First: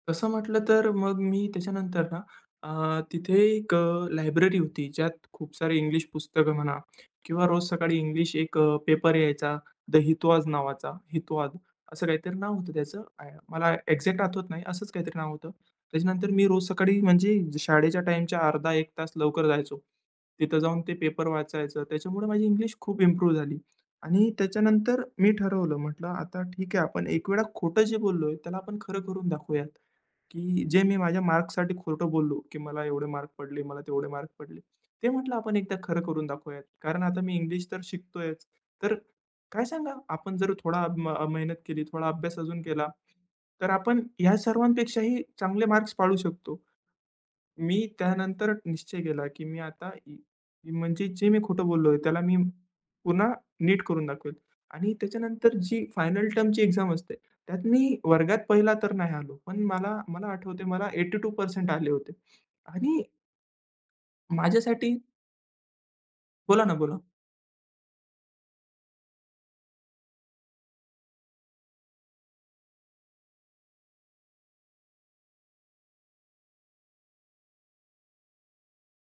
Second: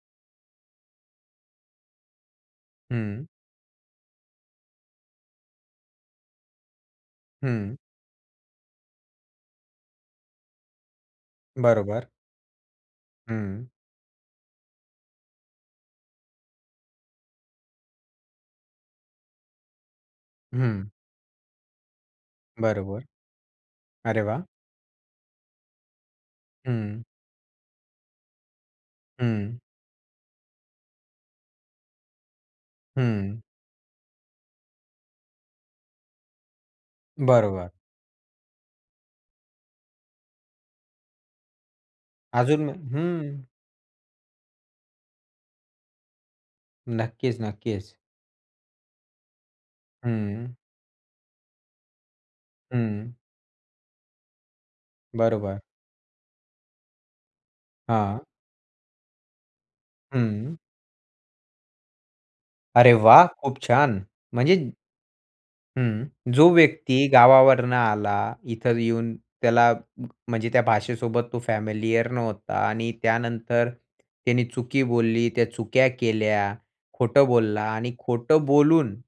तसं म्हटलं तर मग मी त्याच्यानंतर ना अ, हं. तिथे एक अ, लायब्ररी होती. ज्यात खूप सारे इंग्लिश पुस्तकं म्हणा किंवा रोज हं. सकाळी इंग्लिश एक पेपर यायचा, द हितवाद नावाचा, हितवाद. असं बरोबर. काहीतरी नाव होतं त्याचं, हं. मला एक्झॅक्ट आठवत नाही, असंच काहीतरी नाव होतं. त्याच्यानंतर मी रोज सकाळी म्हणजे शाळेच्या टाईमच्या अर्धा एक तास लवकर जायचो. तिथं जाऊन हं. ते पेपर वाचायचो. त्याच्यामुळे माझी इंग्लिश खूप बरोबर. इम्प्रूव्ह झाली अरे आणि वाह! त्याच्यानंतर मी ठरवलं. म्हटलं आता ठीक आहे, हं. आपण एक वेळ खोटं जे बोललोय त्याला आपण खरं करून हं. दाखवूया. की जे मी माझ्या मार्क्ससाठी खोटं बोललो, की मला एवढे मार्क हं. पडले, मला तेवढे मार्क पडले. ते म्हटलं आपण एकदा खरं करून दाखवूयात. कारण आता मी इंग्लिश बरोबर. तर शिकतोयच, तर काय सांगावा आपण जर थोडी मेहनत केली, थोडा अभ्यास अजून अजून केला, हं. तर आपण ह्या सर्वांपेक्षाही चांगले मार्क्स पाडू शकतो. नक्कीच, मी नक्कीच. त्यानंतर निश्चय केला की मी आता हं. म्हणजे जे मी खोटं बोललोय त्याला मी हं. पुन्हा नीट करून दाखवेल. आणि त्याच्यानंतर बरोबर. जी फायनल टर्मची एक्झाम असते, त्यात मी हां. वर्गात पहिला तर नाही आलो, पण मला मला हं. आठवतंय मला 82% आले होते अरे आणि वाह! खूप छान. म्हणजे माझ्यासाठी हं. जो बोला ना बोला. व्यक्ती गावावरून आला. इथं येऊन त्याला म्हणजे त्या भाषेसोबत तो फॅमिलियर नव्हता आणि त्यानंतर त्याने चुकी बोलली, त्या चुका केल्या खोटं बोलला आणि खोटं बोलून